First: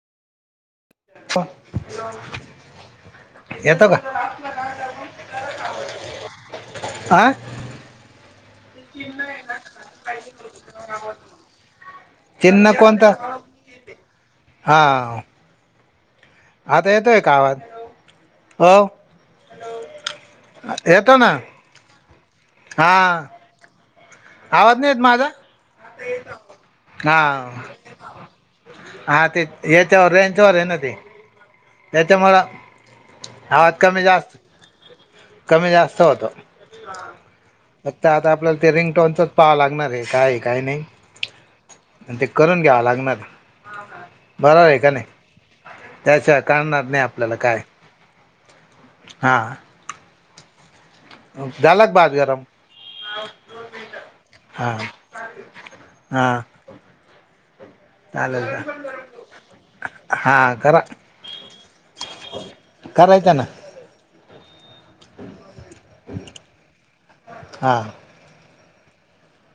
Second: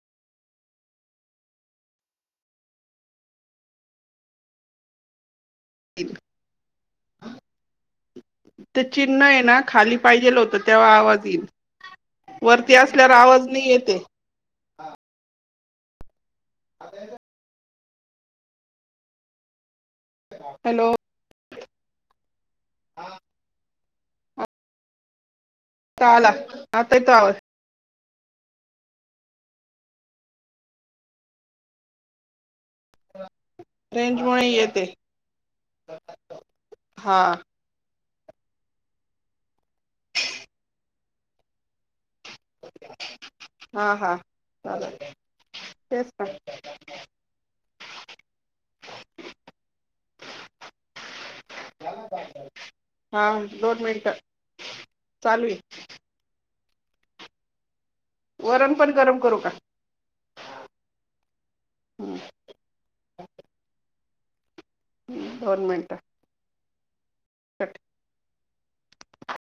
येतो का एक हा ते चिन्ह आहे ना खाली पाहिजेल होतं तेव्हा आवाज येईल चिन्ह वरती असल्यावर आवाज नाही येते हां आता येतोय का आवाज हॅलो हो हॅलो हॅलो येतो ना हा आवाज नाहीे येत माझा आता आला येतो आता येतो हा आवाज हा ते याच्यावर रेंचवर ये ना ते त्याच्यामुळं आवाज कमी जास्त रेंजमुळे येते कमी जास्त होतो हा फक्त आता आपल्याला ते रिंगटोनचच पाहावं लागणार आहे काय ये काय नाही आणि ते करून घ्यावं लागणार हा हा बरोबरे का चालेल नाही तेच ना त्याच्याशिवाय कळणार नाही आपल्याला काय ये हा झाला का भात गरम हां दोन मिनिटं हां चालूये हां वरण पण गरम करू का हा करा हं, करायचं ना दोन मिनिटं हा